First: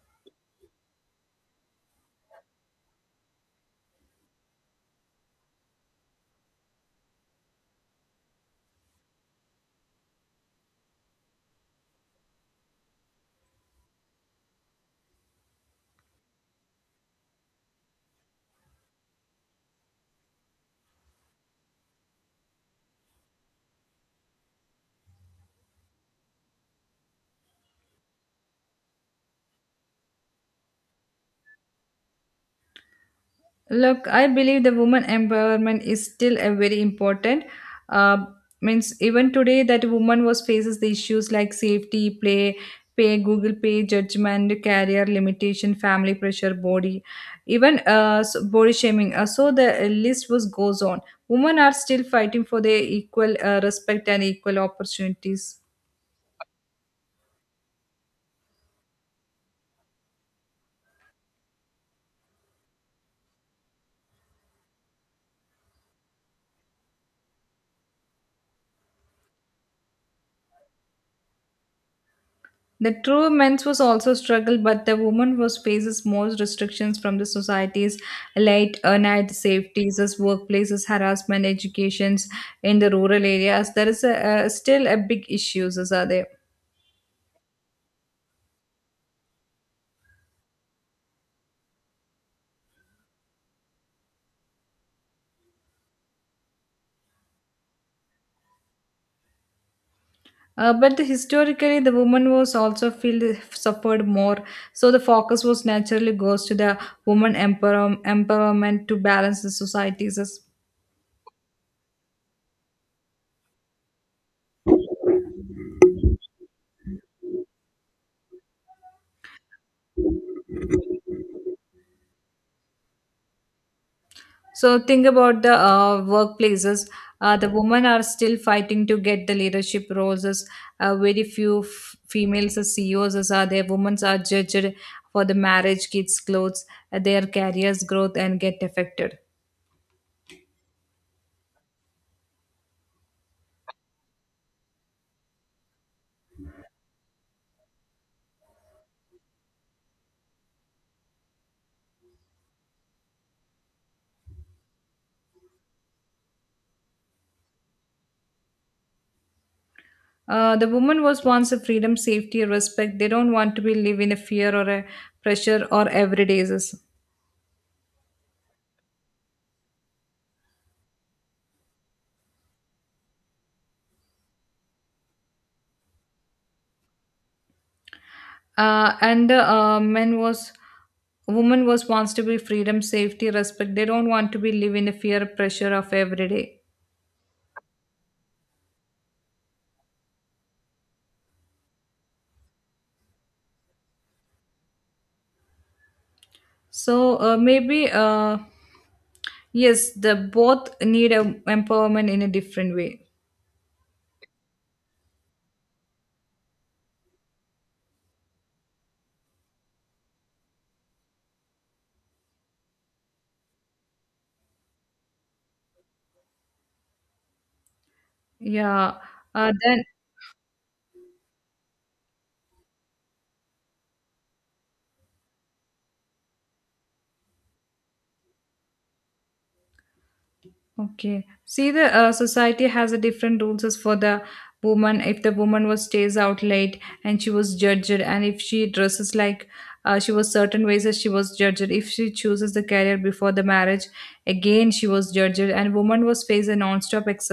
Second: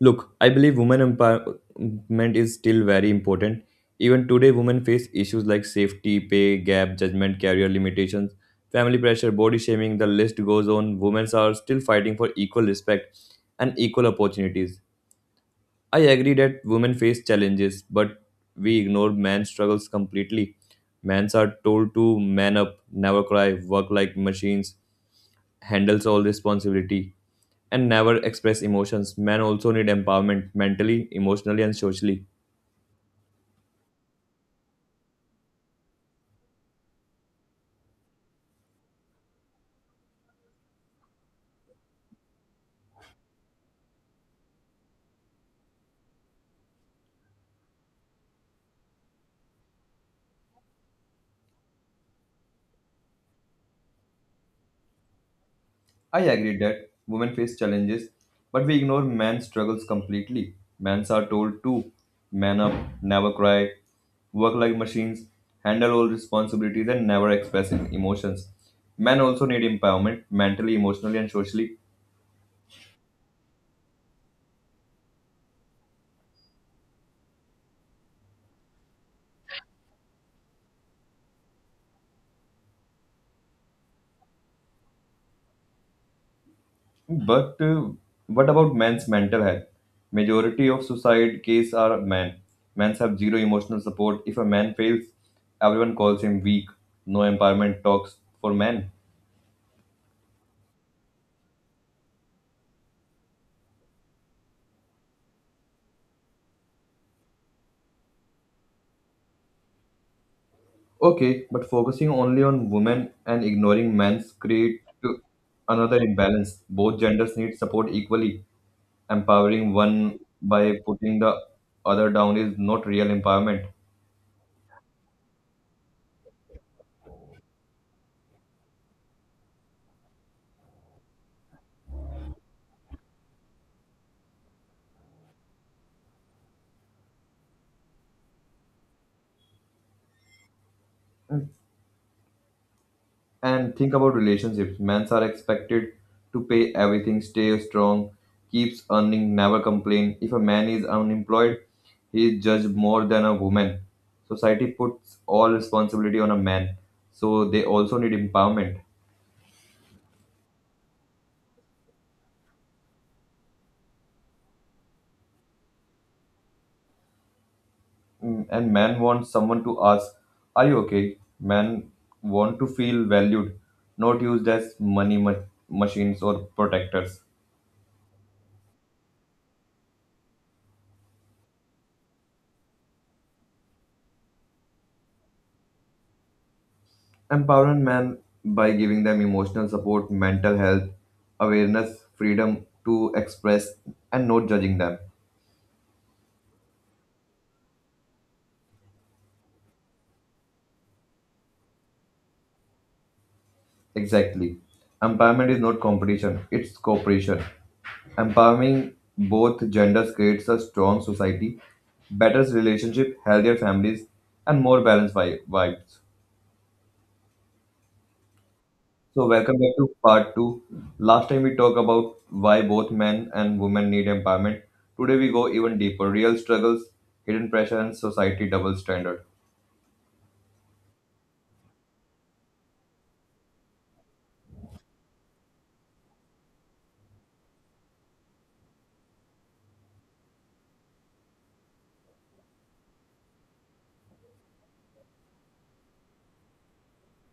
Look, I believe women empowerment is still very important. Even today, women face issues like safety, pay gap, judgment, career limitations, family pressure, body shaming, the list goes on. Women are still fighting for equal respect and equal opportunities. I agree that women face challenges, but we ignore men's struggles completely. Men are told to man up, never cry, work like machines, handles all responsibility, and never express emotions. Men also need empowerment mentally, emotionally, and socially. Look, I believe the woman empowerment is still a very important. Uh, Means even today that woman was faces the issues like safety, play, pay, Google Pay, judgment, career limitation, family pressure, body, even body shaming. So the list was goes on. Women are still fighting for their equal respect and equal opportunities. I agree that women face challenges, but we ignore men's struggles completely. Men are told to man up, never cry, work like machines, handle all responsibilities, and never express emotions. Men also need empowerment mentally, emotionally, and socially. The true men's was also struggle, but the woman was faces more restrictions from the society's late night safeties, as workplaces, harassment, educations in the rural areas. There is a, still a big issues as are there. But What about men's mental health? Majority of suicide cases are men. Men have zero emotional support. If a man fails, everyone calls him weak. No empowerment talks for men. But historically, the woman was also feel suffered more. So the focus was naturally goes to the woman empowerment to balance the societies. Okay, but focusing only on women and ignoring men's create to another imbalance. Both genders need support equally. Empowering one by putting the other down is not real empowerment. So think about the workplaces. The women are still fighting to get the leadership roles. As, very few females as CEOs as are there. Women are judged for the marriage, kids, clothes, their careers, growth, and get affected. And think about relationships. Men are expected to pay everything, stay strong, keeps earning, never complain. If a man is unemployed, he is judged more than a woman. Society puts all responsibility on a man, so they also need empowerment. The woman was once a freedom, safety, respect. They don't want to be live in a fear or a pressure or everyday's. Mm, and men want someone to ask, are you okay? Men want to feel valued, not used as machines or protectors. And the men was woman was wants to be freedom, safety, respect. They don't want to be live in a fear, pressure of everyday. Empowering men by giving them emotional support, mental health awareness, freedom to express, and not judging them. So maybe yes, the both need a empowerment in a different way. Exactly. Empowerment is not competition, it's cooperation. Empowering both genders creates a strong society, better relationship, healthier families, and more balanced vibes. Yeah. So, Uh, welcome back then to part two. Last time we talked about why both men and women need empowerment. Today we go even deeper: real struggles, hidden pressure, and society double standard. okay. See, the society has a different rules as for the woman. If the woman was stays out late and she was judged, and if she dresses like she was certain ways that she was judged. If she chooses the career before the marriage, again she was judged, and woman was faced a non-stop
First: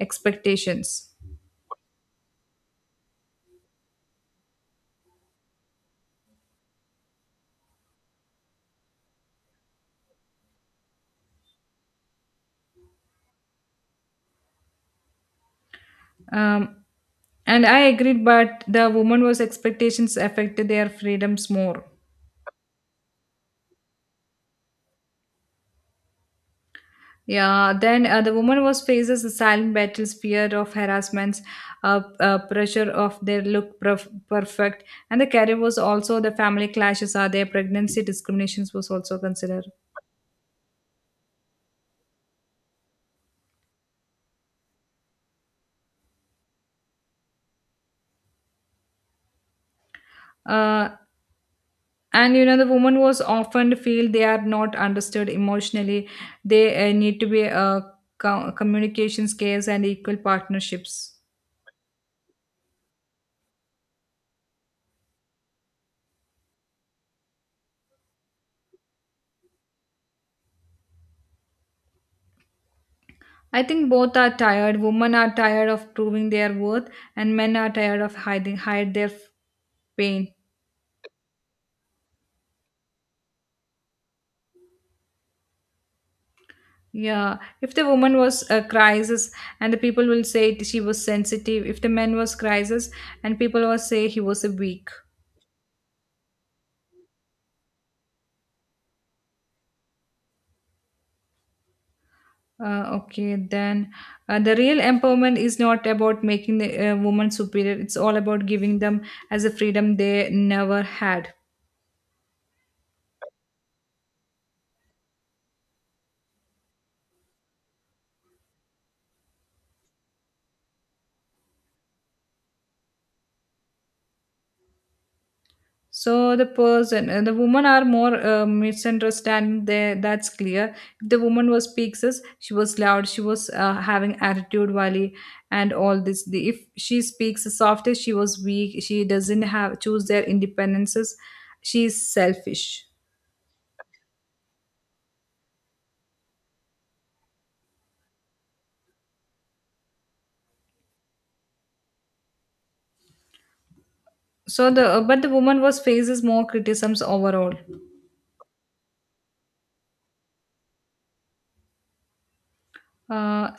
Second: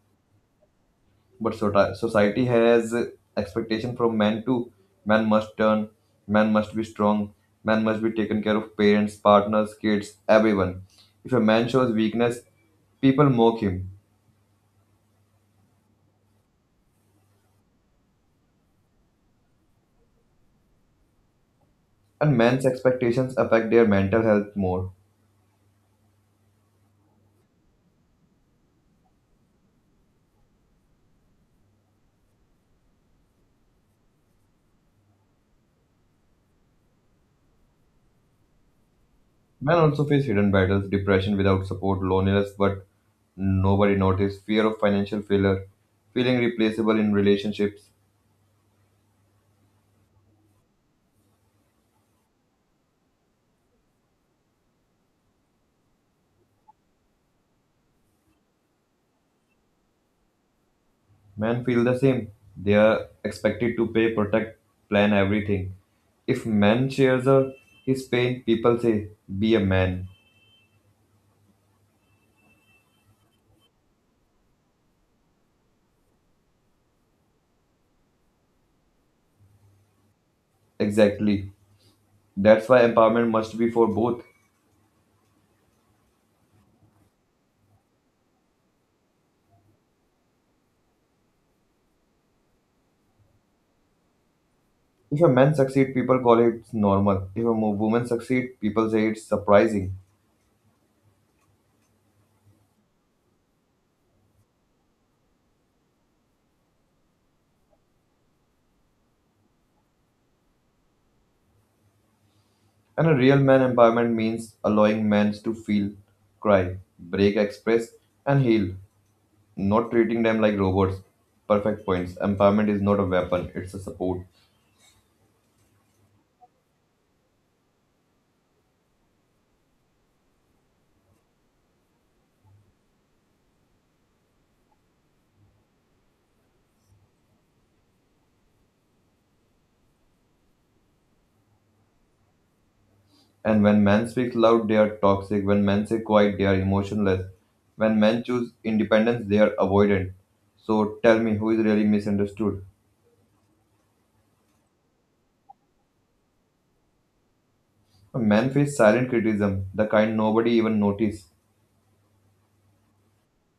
expectations. But society has expectation from men too. Men must turn, men must be strong, men must be taken care of parents, partners, kids, everyone. If a man shows weakness, people mock him, Um, And I agreed, but the woman was expectations affected their freedoms more. and men's expectations affect their mental health more. Yeah, then the woman was faces the silent battles, fear of harassments, pressure of their look perfect, and the career was also the family clashes are there, pregnancy discriminations was also considered. Men also face hidden battles, depression without support, loneliness but nobody noticed, fear of financial failure, feeling replaceable in relationships. Uh, and you know the woman was often feel they are not understood emotionally. They need to be communication skills and equal partnerships. Men feel the same. They are expected to pay, protect, plan everything. If man shares a, his pain, people say, be a man. I think both are tired. Women are tired of proving their worth, and men are tired of hiding hide their pain. Exactly. That's why empowerment must be for both. Yeah, if the woman was a crisis, and the people will say she was sensitive. If the man was crisis, and people will say he was a weak. If a man succeed, people call it normal. If a woman succeed, people say it's surprising. Okay, then, the real empowerment is not about making the woman superior. It's all about giving them as a freedom they never had. And a real man empowerment means allowing men to feel, cry, break, express, and heal, not treating them like robots. Perfect points. Empowerment is not a weapon, it's a support. So the person, the women are more misunderstanding there. That's clear. If the woman was speaks as she was loud, she was having attitude, valley, and all this. The, if she speaks softly, she was weak. She doesn't have choose their independences. She is selfish. And when men speak loud, they are toxic. When men say quiet, they are emotionless. When men choose independence, they are avoidant. So tell me, who is really misunderstood? So the but the woman was faces more criticisms overall. Men face silent criticism, the kind nobody even notice. Uh,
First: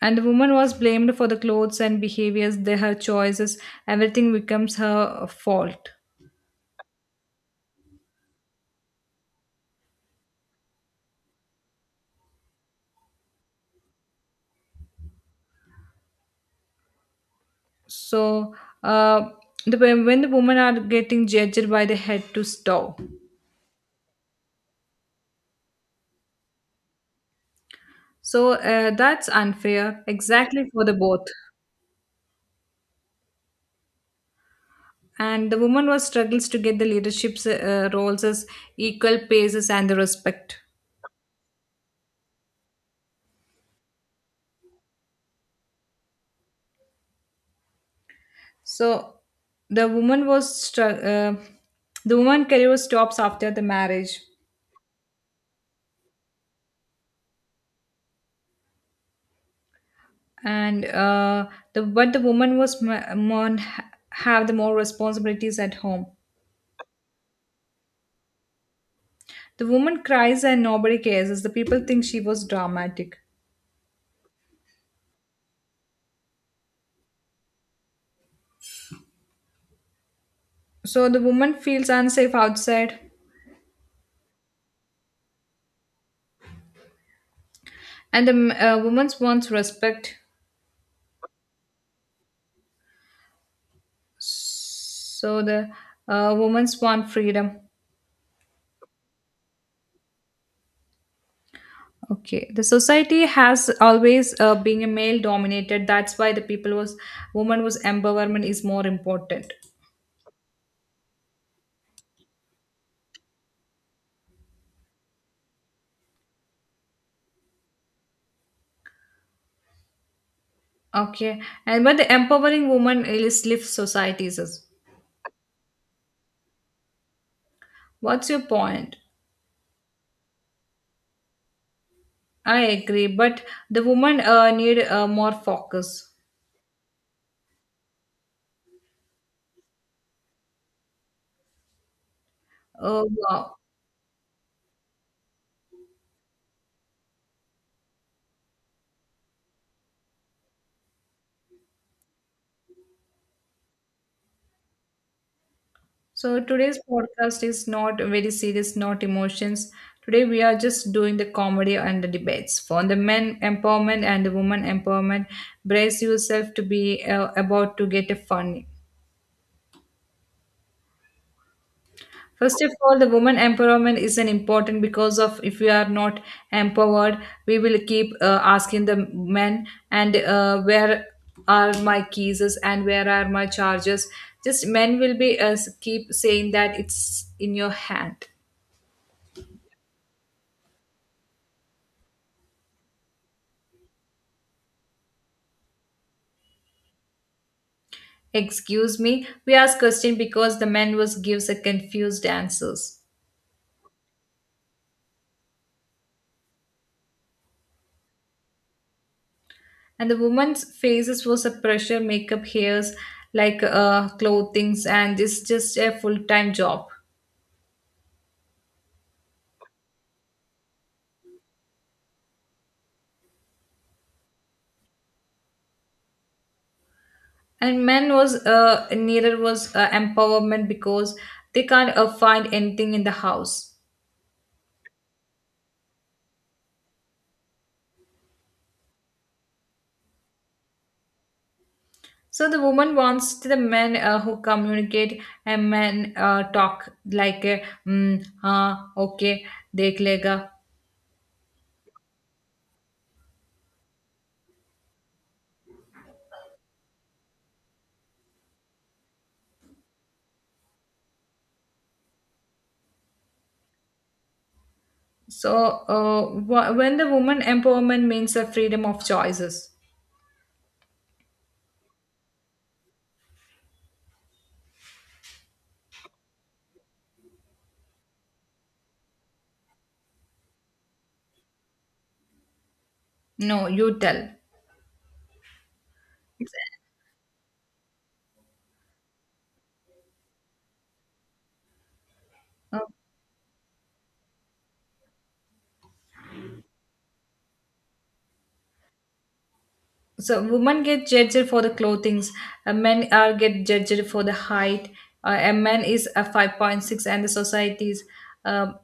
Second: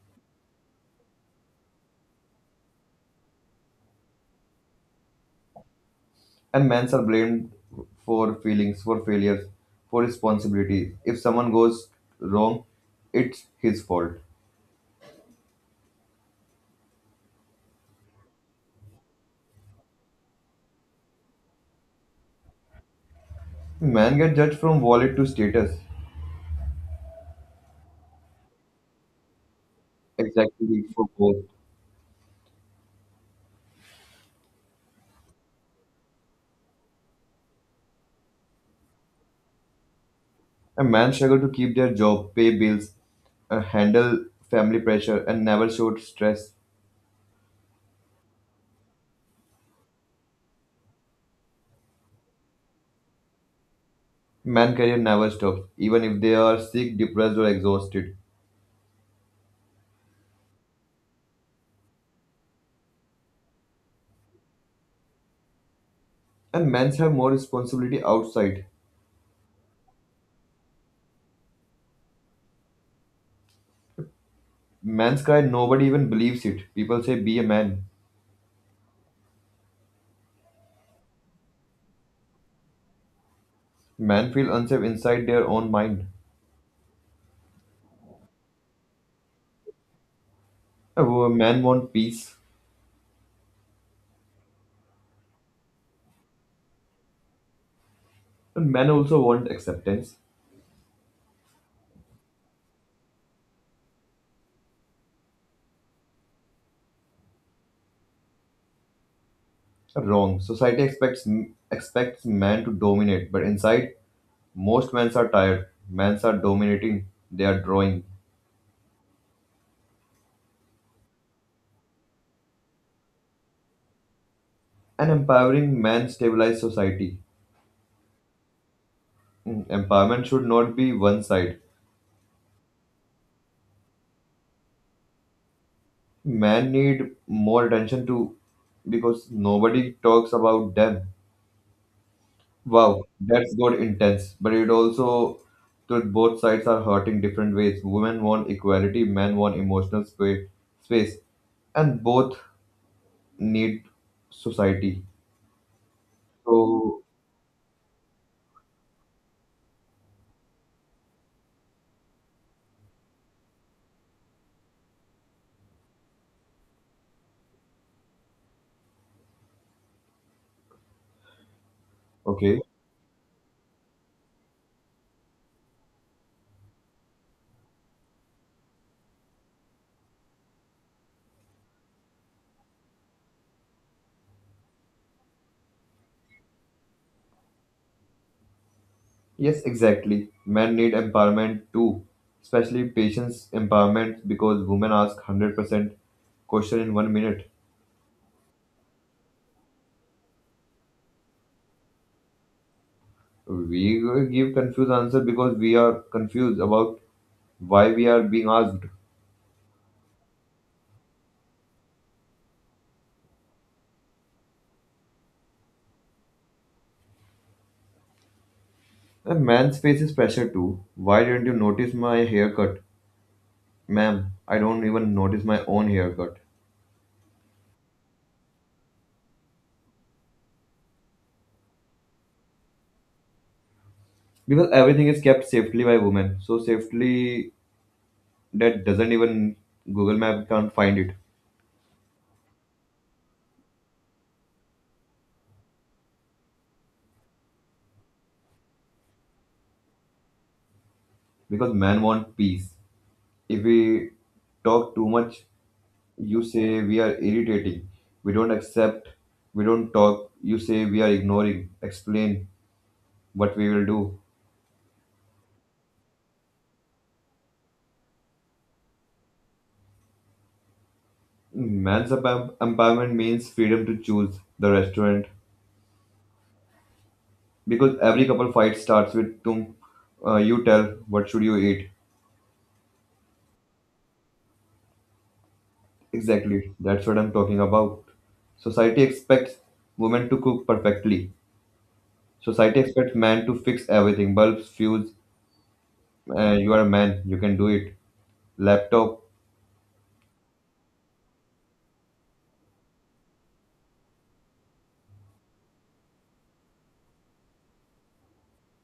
and the woman was blamed for the clothes and behaviors, their her choices. Everything becomes her fault. And men are blamed for feelings, for failures, for responsibilities. If someone goes wrong, it's his fault. So uh, the when the women are getting judged by the head to toe, Men get judged from wallet to status. so that's unfair exactly Exactly for the for both. both. And the woman was struggles to get the leadership roles as equal paces and the respect. And men struggle to keep their job, pay bills, handle family pressure, and never show stress. So the woman was str- uh, the woman career stops after the marriage, Man career never stops, even if they are sick, depressed, or exhausted. and the but the woman was ma- mon- have the more responsibilities at home. And men's have more responsibility outside. The woman cries and nobody cares, as the people think she was dramatic. Men's cry, nobody even believes it. People say, be a man. So the woman feels unsafe outside, Men feel unsafe inside their own mind. and the woman wants respect. A man want peace, So the woman wants freedom. but men also want acceptance. Okay, the society has always being a male dominated. That's why the people was woman was empowerment is more important. Wrong. Society expects men to dominate, but inside, most men are tired. Men are dominating. They are drawing. Okay, and but the empowering woman is lift societies. Is- An empowering man stabilize society. What's your point? Mm, empowerment should not be one side. I agree, but the woman need more focus. Men need more attention to, because nobody talks about them. Wow, Oh, that's wow. good intense. But it also that both sides are hurting different ways. Women want equality, men want emotional space, and both need society. So today's So, podcast is not very serious, not emotions. Today we are just doing the comedy and the debates for the men empowerment and the woman empowerment. Brace yourself to be about to get a fun. okay. First of all, the woman empowerment is an important because of if we are not empowered, we will keep asking the men and where are my keys and where are my charges. Just men will be keep saying that it's in your hand. Yes, exactly. Men need empowerment too, especially patience empowerment because women ask 100% question in 1 minute. Excuse me, we ask question because the man was gives a confused answers. We give confused answer because we are confused about why we are being asked. And the woman's faces was a pressure, makeup, hairs, like clothings, and it's just a full-time job. A man's faces pressure too. Why didn't you notice my haircut? Ma'am, I don't even notice my own haircut. And men was needed was empowerment because they can't find anything in the house. Because everything is kept safely by women. So safely that doesn't even Google Map can't find it. So the woman wants to the men who communicate and men talk like okay देख लेगा. Because men want peace. If we talk too much, you say we are irritating. We don't accept. We don't talk. You say we are ignoring. Explain what we will do. So when the woman empowerment means the freedom of choices. Man's empowerment means freedom to choose the restaurant, because every couple fight starts with you tell what should you eat. No, you tell. Exactly, that's what I'm talking about. Society expects women to cook perfectly. Society expects men to fix everything, bulbs, fuse. You are a man, you can do it. Laptop. So women get judged for the clothings, men are get judged for the height. A man is a 5.6 and the society's um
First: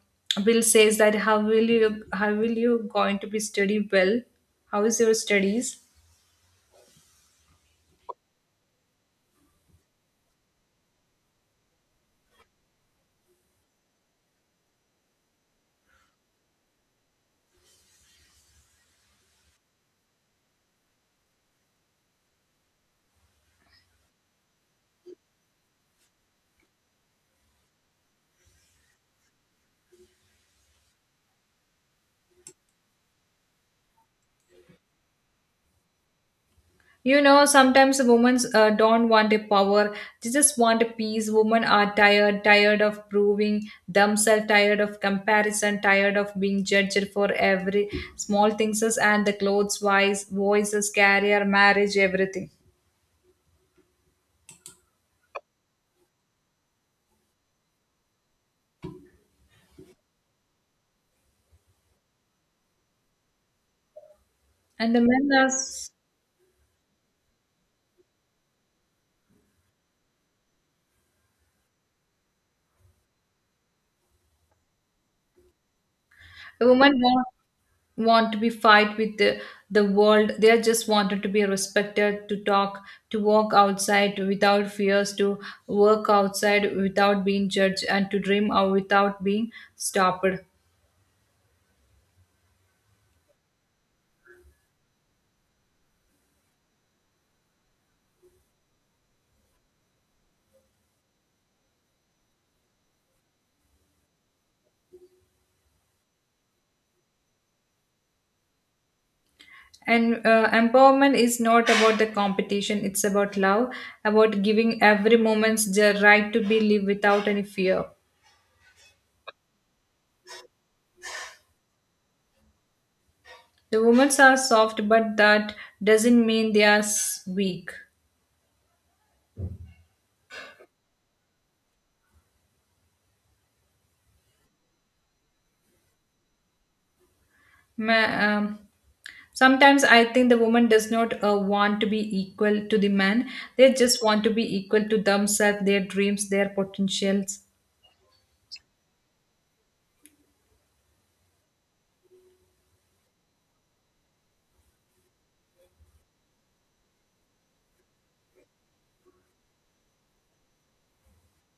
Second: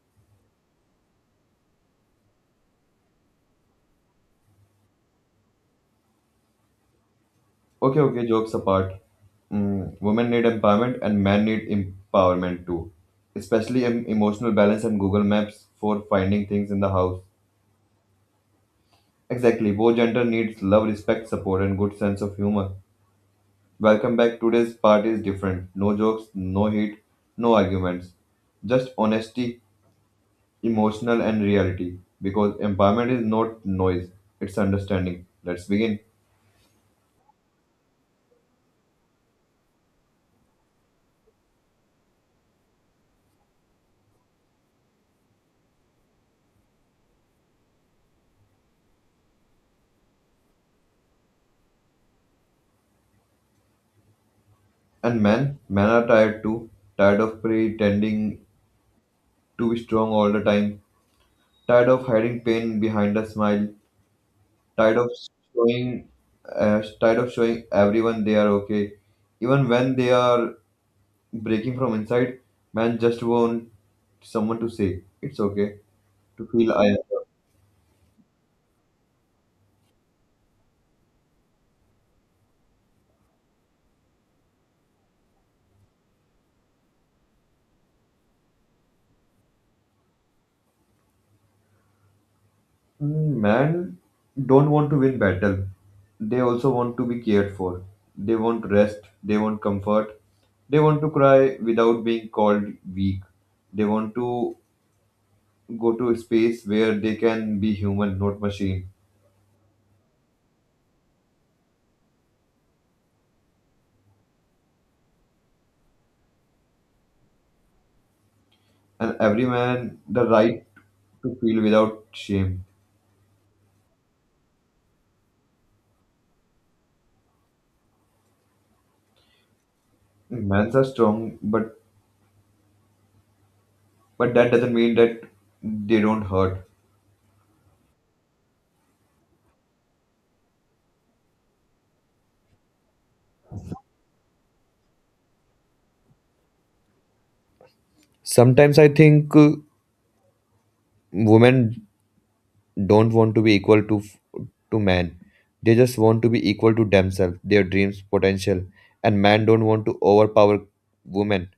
will says that how will you going to be study well, how is your studies. Okay, okay. Jokes apart. Mm, women need empowerment and men need empowerment too. Especially emotional balance and Google Maps for finding things in the house. Exactly. Both gender needs love, respect, support, and good sense of humor. Welcome back. Today's part is different. No jokes, no heat, no arguments. Just honesty, emotional, and reality. Because empowerment is not noise, it's understanding. Let's begin. You know, sometimes women don't want a power. They just want a peace. Women are tired, tired of proving themselves, tired of comparison, tired of being judged for every small things as- and the clothes, wise, voices, career, marriage, everything. And men, are tired too. Tired of pretending to be strong all the time. Tired of hiding pain behind a smile. And Tired the of men are, s- showing, tired of showing everyone they are okay, even when they are breaking from inside. Men just want someone to say it's okay. To the feel I. women want to be fight with the world. They are just wanted to be respected, to talk, to walk outside without fears, to work outside without being judged, and to dream out without being stopped. Mm, man don't want to win battle. They also want to be cared for. They want rest. They want comfort. They want to cry without being called weak. They want to go to a space where they can be human, not machine. And empowerment is not about the competition, it's about love, about giving every moment the right to be live without any fear. And every man the right to feel without shame. The women are soft, but that doesn't mean they are weak. Men's are strong, but that doesn't mean that they don't hurt. Ma- um, Sometimes I think the woman does not want to be equal to the man. They just want to be equal to themselves, their dreams, their potentials. Sometimes I think women don't want to be equal to man, they just want to be equal to themselves, their dreams, potential, and man don't want to overpower women,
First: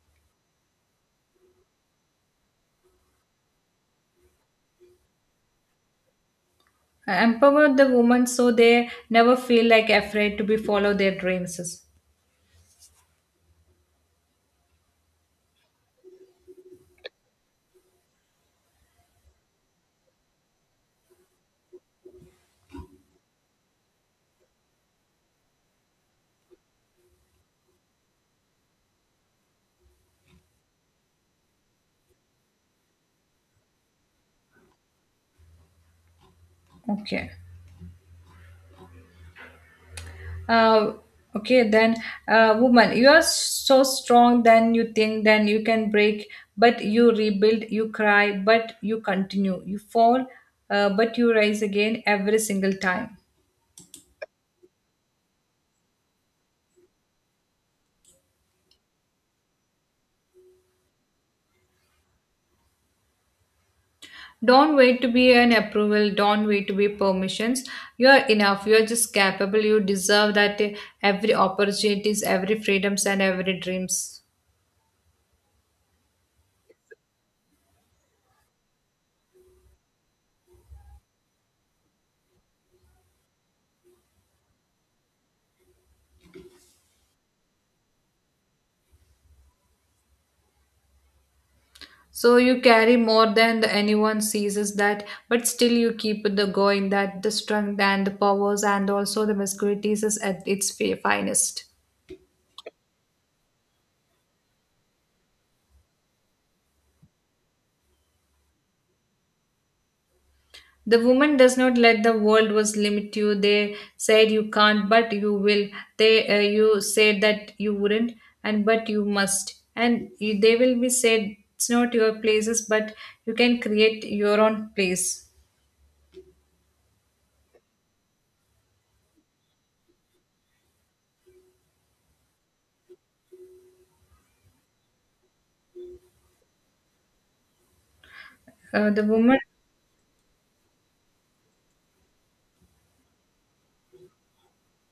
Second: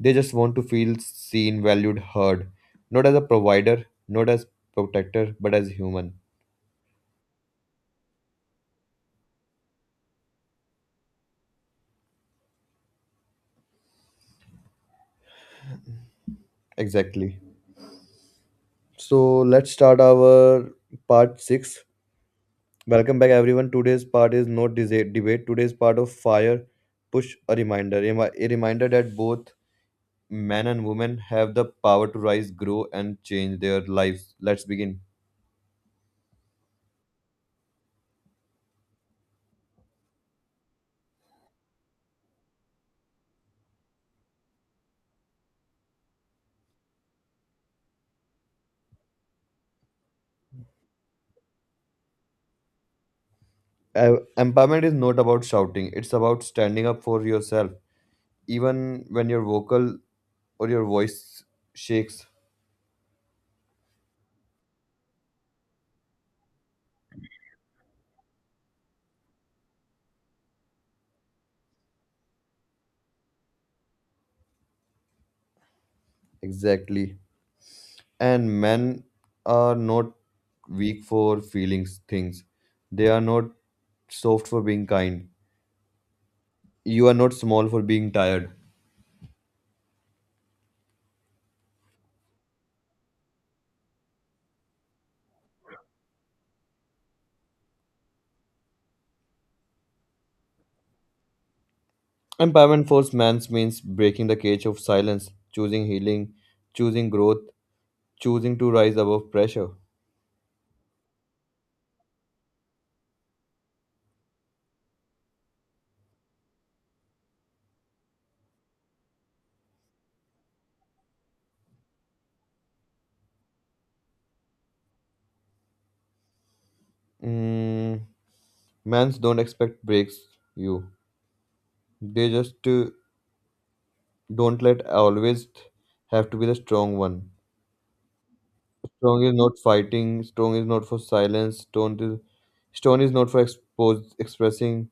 they just want to feel seen, valued, heard, not as a provider, not as protector, but as human. Empower the woman so they never feel like afraid to be follow their dreams. Exactly. So let's start our part 6. Welcome back everyone. Today's part is not debate, today's part of fire, push a reminder, a reminder that both men and women have the power to rise, grow, and change their lives. Let's begin. Okay. Uh, okay, then, Woman, you are so strong, then you think, then you can break, but you rebuild, you cry, but you continue. You fall, but you rise again every single time. Empowerment is not about shouting, it's about standing up for yourself, even when your vocal or your voice shakes. Don't wait to be an approval. Don't wait to be permissions. You are enough. You are just capable. You deserve that every opportunities, every freedoms, and every dreams. Exactly. And men are not weak for feelings, things. They are not soft for being kind. You are not small for being tired. So you carry more than anyone sees is that, but still you keep the going, that the strength and the powers and also the masculinities is at its finest. Empowerment for men means breaking the cage of silence, choosing healing, choosing growth, choosing to rise above pressure. The woman does not let the world was limit you. They said you can't, but you will. They you said that you wouldn't, and but you must. And you, they will be said it's not your places, but you can create your own place. Mm, mans don't expect breaks you. They just don't let always have to be the strong one. Uh, the Strong is woman, not fighting. Strong is not for silence. Strong is not for expose expressing.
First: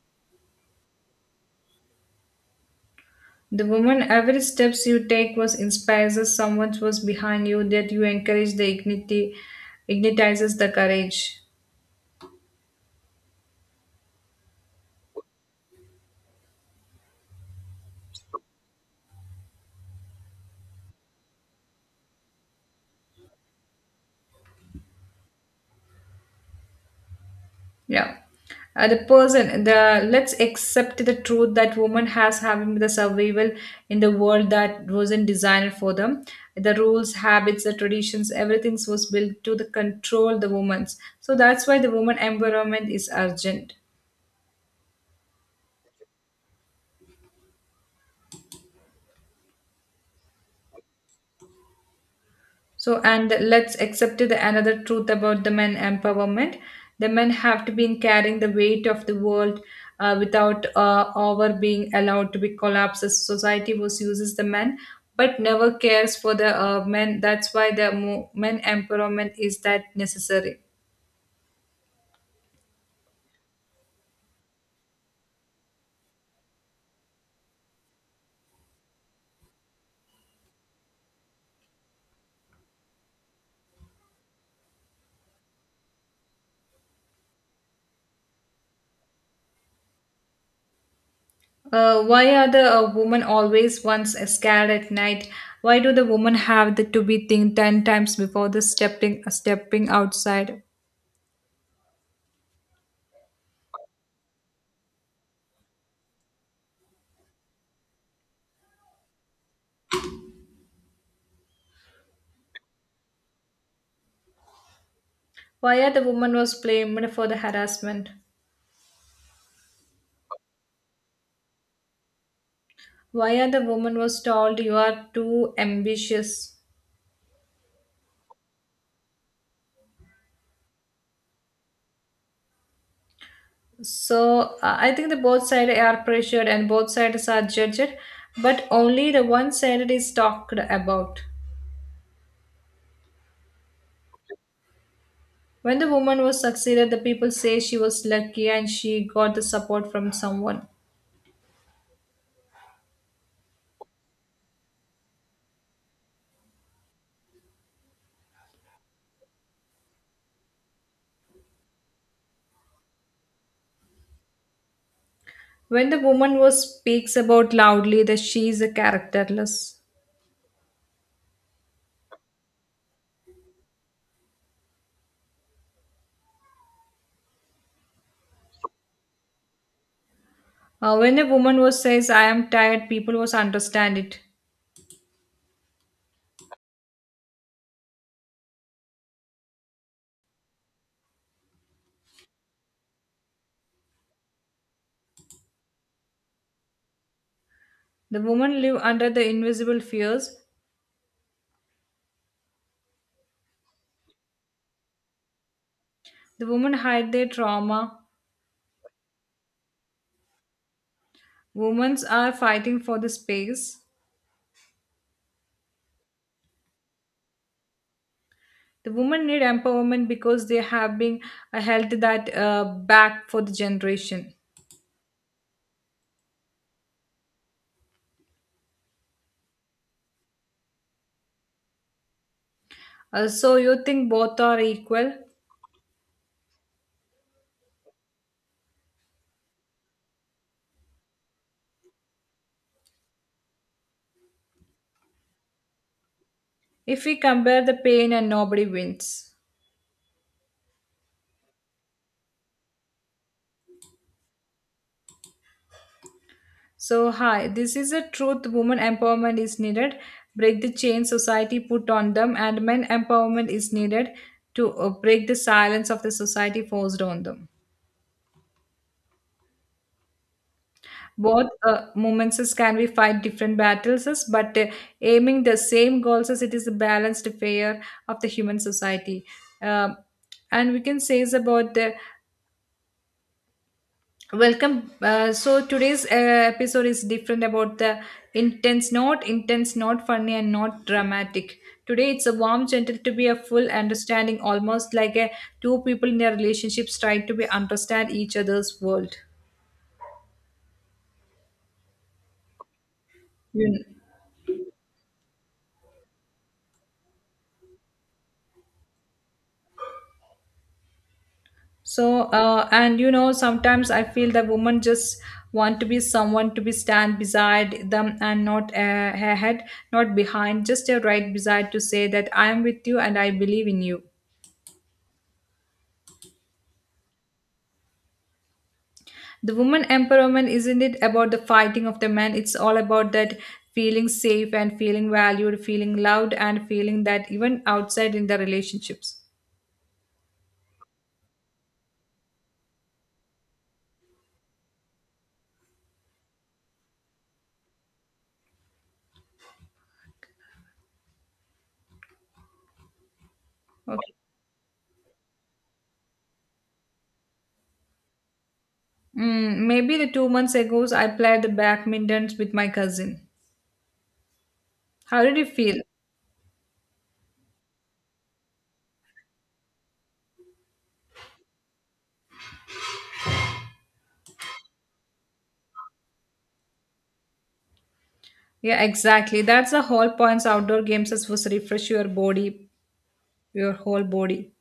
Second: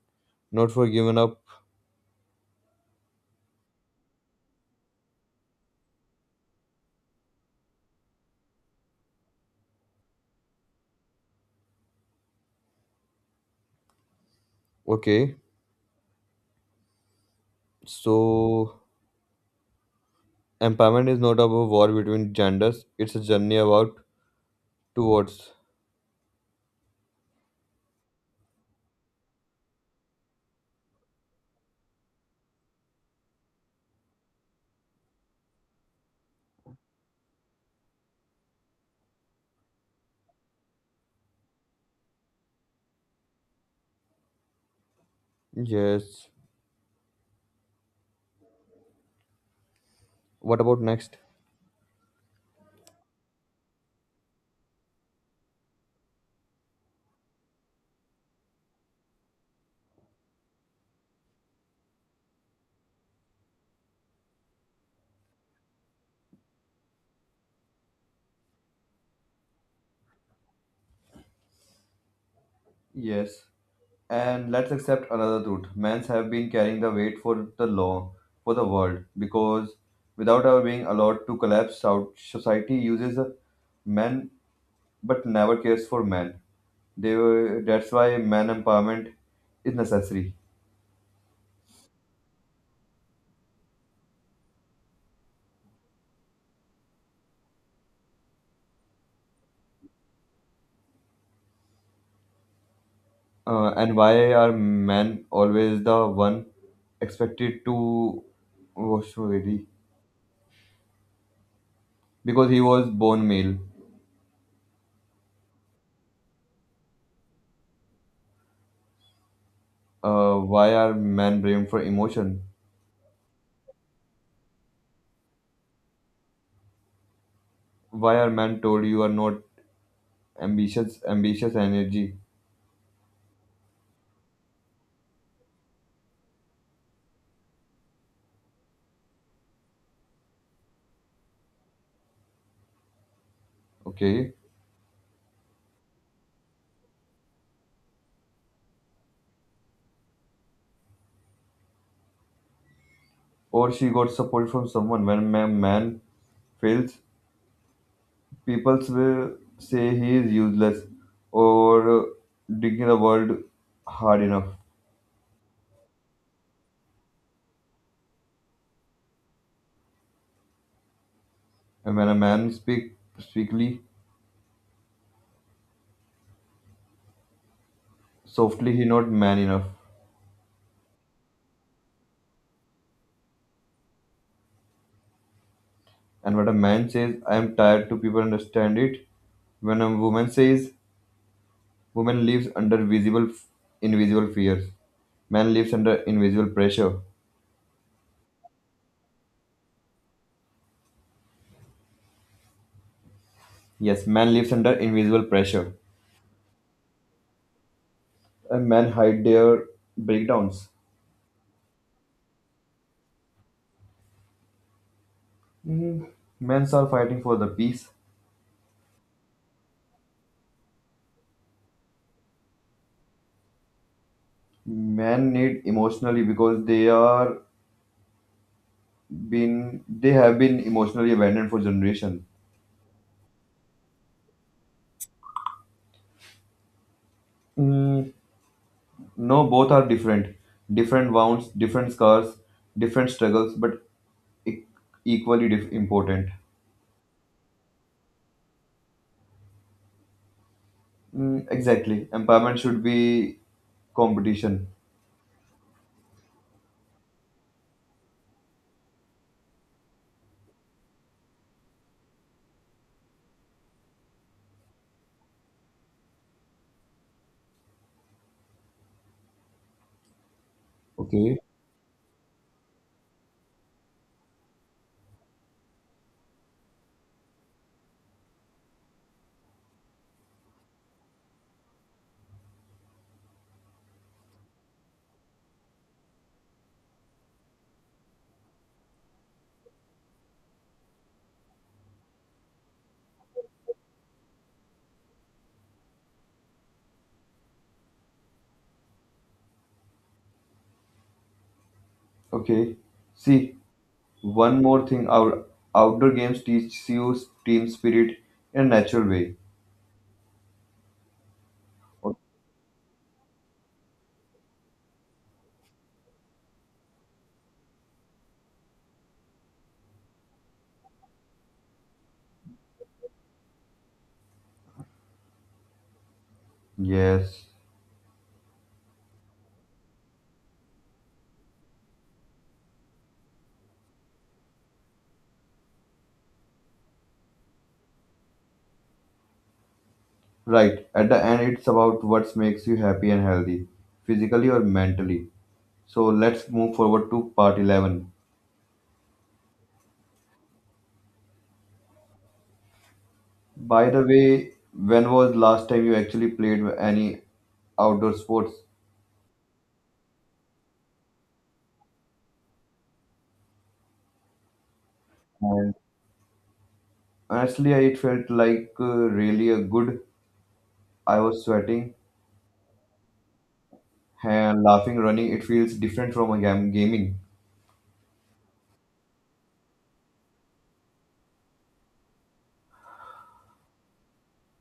Not for giving up. the woman, every steps you take was inspires us. Someone was behind you that you encourage the dignity, ignitizes the courage. Okay, so empowerment is not about war between genders. It's a journey about towards. Yeah. The person the Let's accept the truth that woman has having the survival in the world that wasn't designed for them, the rules, habits, the traditions, everything was built to the control the woman's, so that's why the woman empowerment is urgent. Yes. What about next? So, and let's accept the another truth about the men empowerment. The men have to be carrying the weight of the world without over being allowed to be collapses. Society was uses the men, but never cares for the men. That's why the men empowerment is that necessary. Yes. And let's accept another truth. Men have been carrying the weight for the law, for the world, because without our being allowed to collapse, society uses men but never cares for men. They were, that's why man empowerment is necessary. Why are the women always once scared at night? Why do the women have the, to be think 10 times before the stepping outside? And why are men always the one expected to wash ready? Because he was born male. Why the woman was blamed for the harassment? Why are men blamed for emotion? Why the woman was told you are too ambitious? Why are men told you are not ambitious energy? So I think the both sides are pressured and both sides are judged, but only the one side is talked about. Okay, When the woman was succeeded, the people say she was lucky and she got the support from someone. or she got support from someone. When a man fails, people will say he is useless, or digging the world hard enough. When the woman was speaks about loudly that she is a characterless. And when a man speakly softly, he not man enough. When a woman was says I am tired, people was understand it. And when a man says I am tired to, people understand it. When a woman says, woman lives under visible invisible fears, man lives under invisible pressure. The women live under the invisible fears. Yes, man lives under invisible pressure. The women hide their trauma. And men hide their breakdowns. Women are fighting for the space. Mhm. Men are fighting for the peace. The women need empowerment because they have been held that back for the generation. Men need emotionally because been they have been emotionally abandoned for generation. So you think both are equal? Mm, no, both are different, different wounds, different scars, different struggles, but e- equally important. If we compare the pain and nobody wins. Mm, exactly, empowerment should be competition. So hi, this is a truth. Women empowerment is needed. Break the chain society put on them, and men empowerment is needed to break the silence of the society forced on them. Okay. Both moments is can we fight different battles is, but aiming the same goals as it is a balanced fair of the human society. Um and we can say is about the welcome so today's episode is different about the intense, not intense, not funny and not dramatic. Today it's a warm gentle to be a full understanding almost like a two people in their relationships trying to be understand each other's world. Okay, see. You. One more thing, our outdoor games teach you team spirit in a natural way. So, sometimes I feel that women just want to be someone to be stand beside them and not ahead, not behind, just a right beside to say that I am with you and I believe in you. Yes, The woman empowerment isn't it about the fighting of the men? It's all about that feeling safe and feeling valued, feeling loved, and feeling that even outside in the relationships. right. At the end, it's about what makes you happy and healthy, physically or mentally. So let's move forward to part 11. By the Okay. way, when was last time you actually played any outdoor sports? Mm, maybe the 2 months ago, I played the badminton with my cousin. How did you And feel? honestly, it felt like really a good. I was sweating and laughing, running. It feels different from a gaming. Yeah, exactly. That's the whole points outdoor games is was refresh your body, your whole body.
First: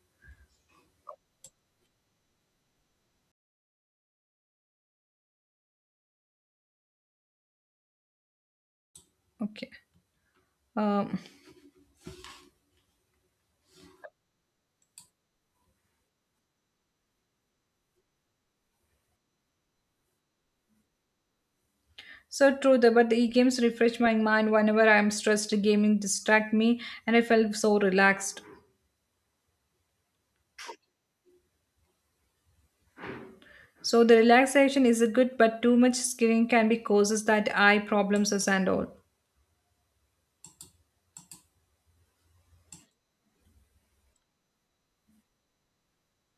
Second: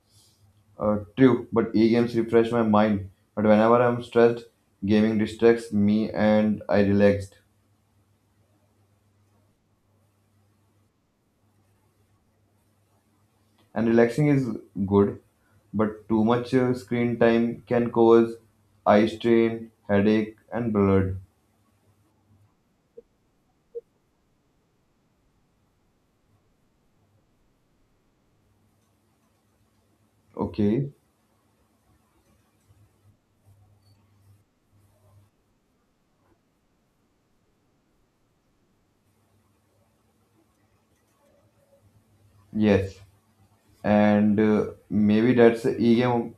True, but e-games refresh my mind. But whenever I'm stressed, gaming distracts me and I relaxed. Okay. Um And relaxing is good, but too much screen time can cause eye strain, headache, and blood. so true the but the games refresh my mind whenever I'm stressed, gaming distract me and I felt so relaxed. Okay. So the relaxation is a good but too much screen can be causes that eye problems is and all. Yes, and maybe that's a e-game.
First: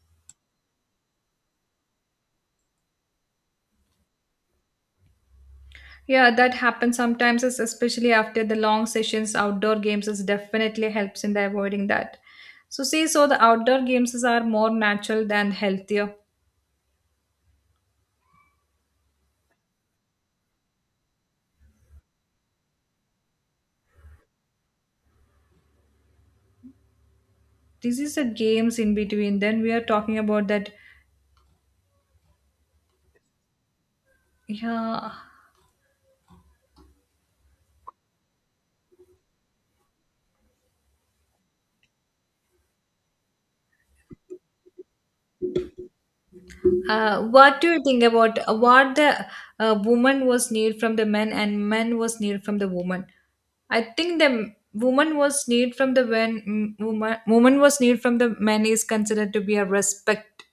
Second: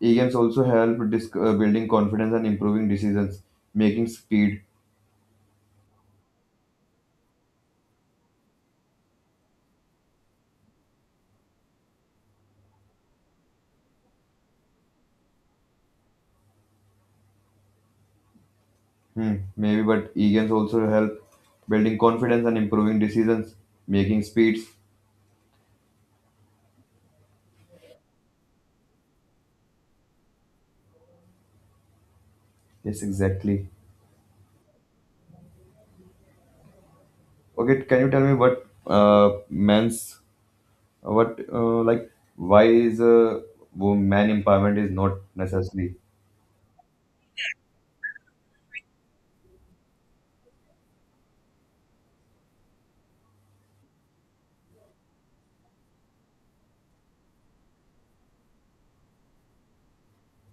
E-games also help building confidence and improving decisions, making speed. Yeah, that happens sometimes is especially after the long sessions, outdoor games is definitely helps in the avoiding that. So see, so the outdoor games is are more natural than healthier, Hmm, maybe, but e-games also help building confidence and improving decisions, making speeds. this is the games in between then we are talking about that. Yes, exactly. Yeah. Okay, can you tell me what men's, what like why is a man empowerment is not necessary? What do you think about what the woman was need from the man and man was need from the woman? I think the woman was need from the when mm, woman woman was need from the man is considered to be a respect,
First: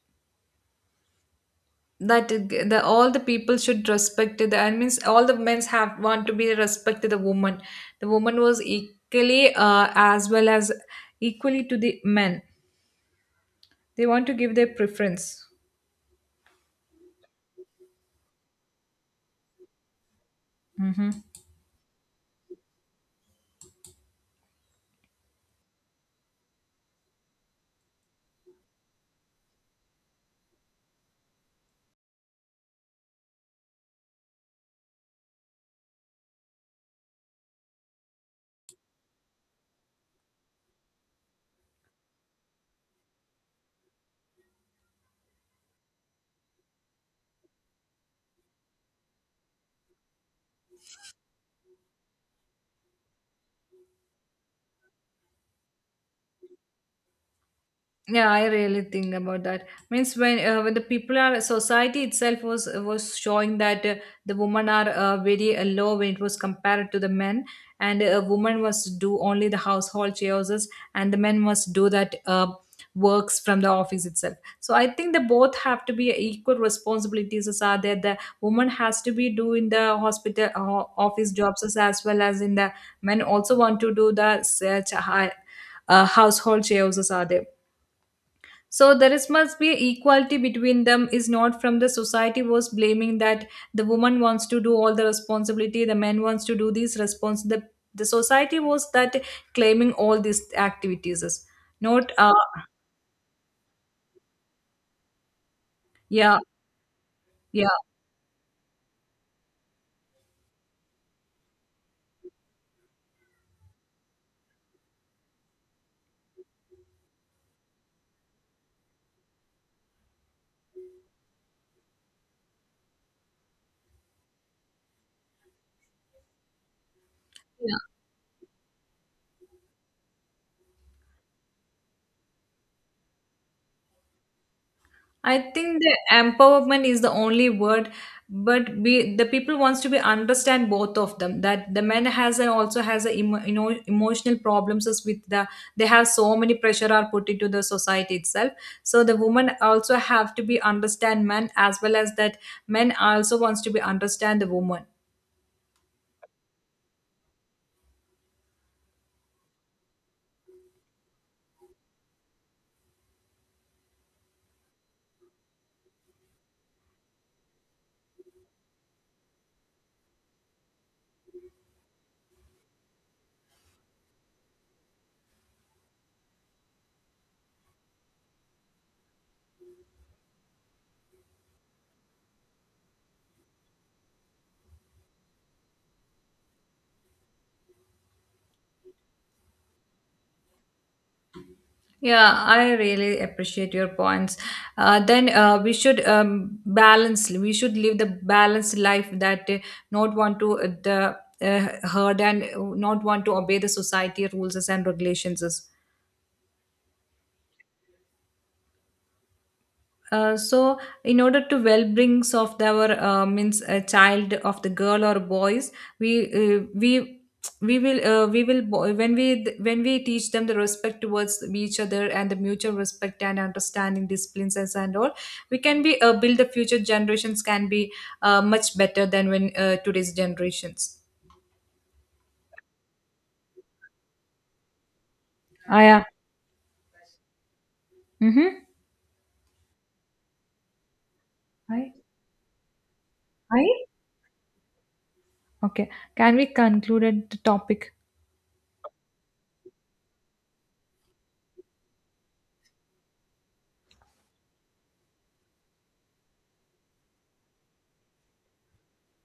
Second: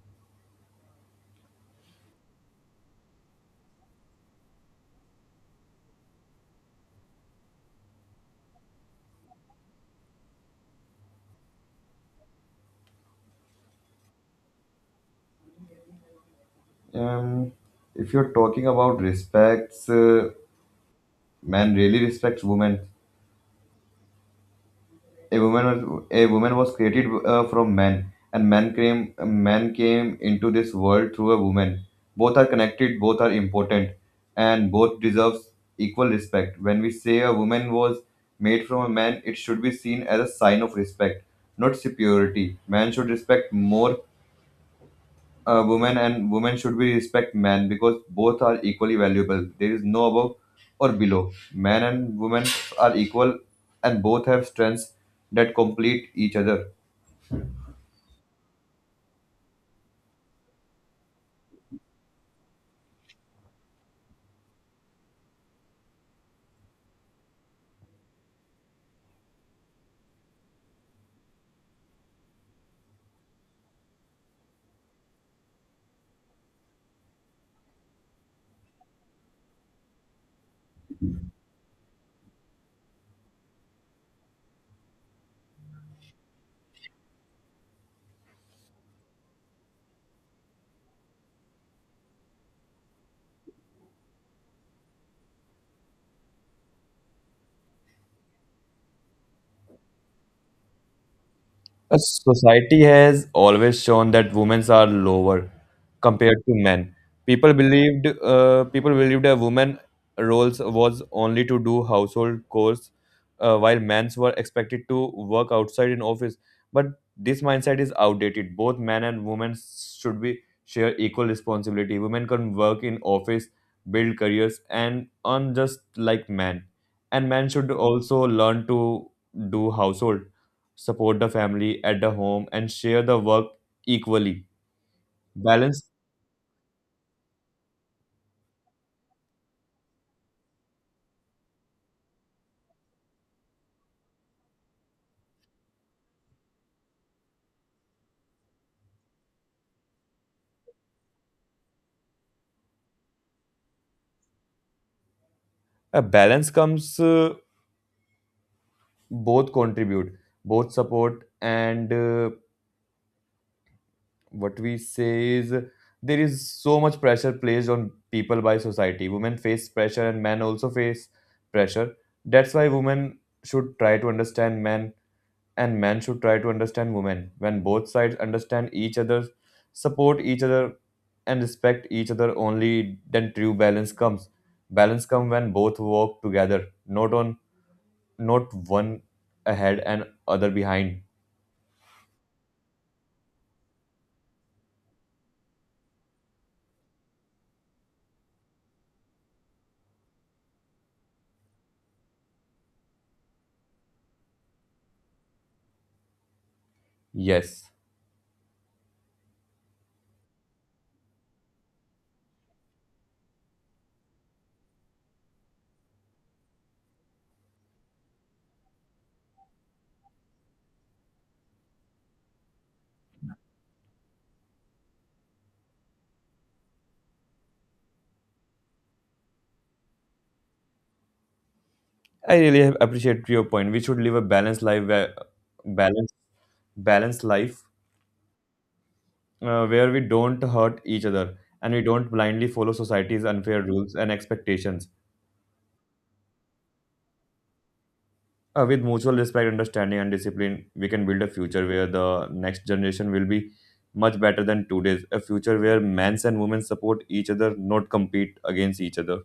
that the all the people should respect the I means all the men have want to be respect to the woman, the woman was equally as well as equally to the men. They want to give their preference. Um, if you're talking about respects, Hmm. man really respects women. A woman was created from man, and man came into this world through a woman. Both are connected, both are important, and both deserves equal respect. When we say a woman was made from a man, it should be seen as a sign of respect, not superiority. Man should respect more women, and women should be respect men, because both are equally valuable. There is no above or below. Men and women are equal, and both have strengths that complete each other. Yeah, I really think about that. Means when the people are society itself was showing that the women are very low when it was compared to the men, and a woman must do only the household chores, and the men must do that works from the office itself. So I think they both have to be equal responsibilities as are there. The woman has to be doing the hospital office jobs as well as in the men also want to do the uh, ch- hi- household chores as are there, so there is must be equality between them is not from the society was blaming that the woman wants to do all the responsibility, the man wants to do these response. The society was that claiming all these activities, not Society has always shown that women are lower compared yeah to men. People yeah. believed uh, people believed a woman roles was only to do household chores, while men's were expected to work outside in office. But this mindset is outdated. Both men and women should be share equal responsibility. Women can work in office, build careers, and earn just like men. And men should also learn to do household, support the family at the home, and share the work equally. I think Balance. the empowerment is the only word, but we, the people wants to be understand both of them. That the man has and also has a emotional problems is with the, they have so many pressure are put into the society itself. So the woman also have to be understand man as well as that men also wants to be understand the woman. A balance comes, both contribute, both support, and what we say is there is so much pressure placed on people by society. Women face pressure and men also face pressure. That's why women should try to understand men, and men should try to understand women. When both sides understand each other, support each other, and respect each other, only then true balance comes. Balance comes when both work together, not one ahead and other behind. Yeah, I really appreciate your points. Then we should balance. We should live the balanced life that not want to the herd and not want to obey the society rules and regulations. Yes, So in order to well brings of our means a child of the girl or boys, we uh, we we will when we teach them the respect towards each other and the mutual respect and understanding disciplines as and all, we can be build the future generations can be much better than when today's generations. I really appreciate your point. We should live a balanced life, where Ah, yeah. balance balanced life, Mm-hmm. Where we don't hurt each other and we Hi. don't blindly follow society's unfair Hi. rules and expectations. Okay, can we conclude the topic? With mutual respect, understanding, and discipline, we can build a future where the next generation will be much better than today's. A future where men and women support each other, not compete against each other.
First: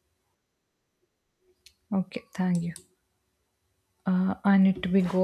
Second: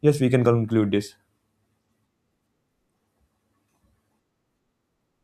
Yes, we can conclude this. Okay, thank you. I need to be go.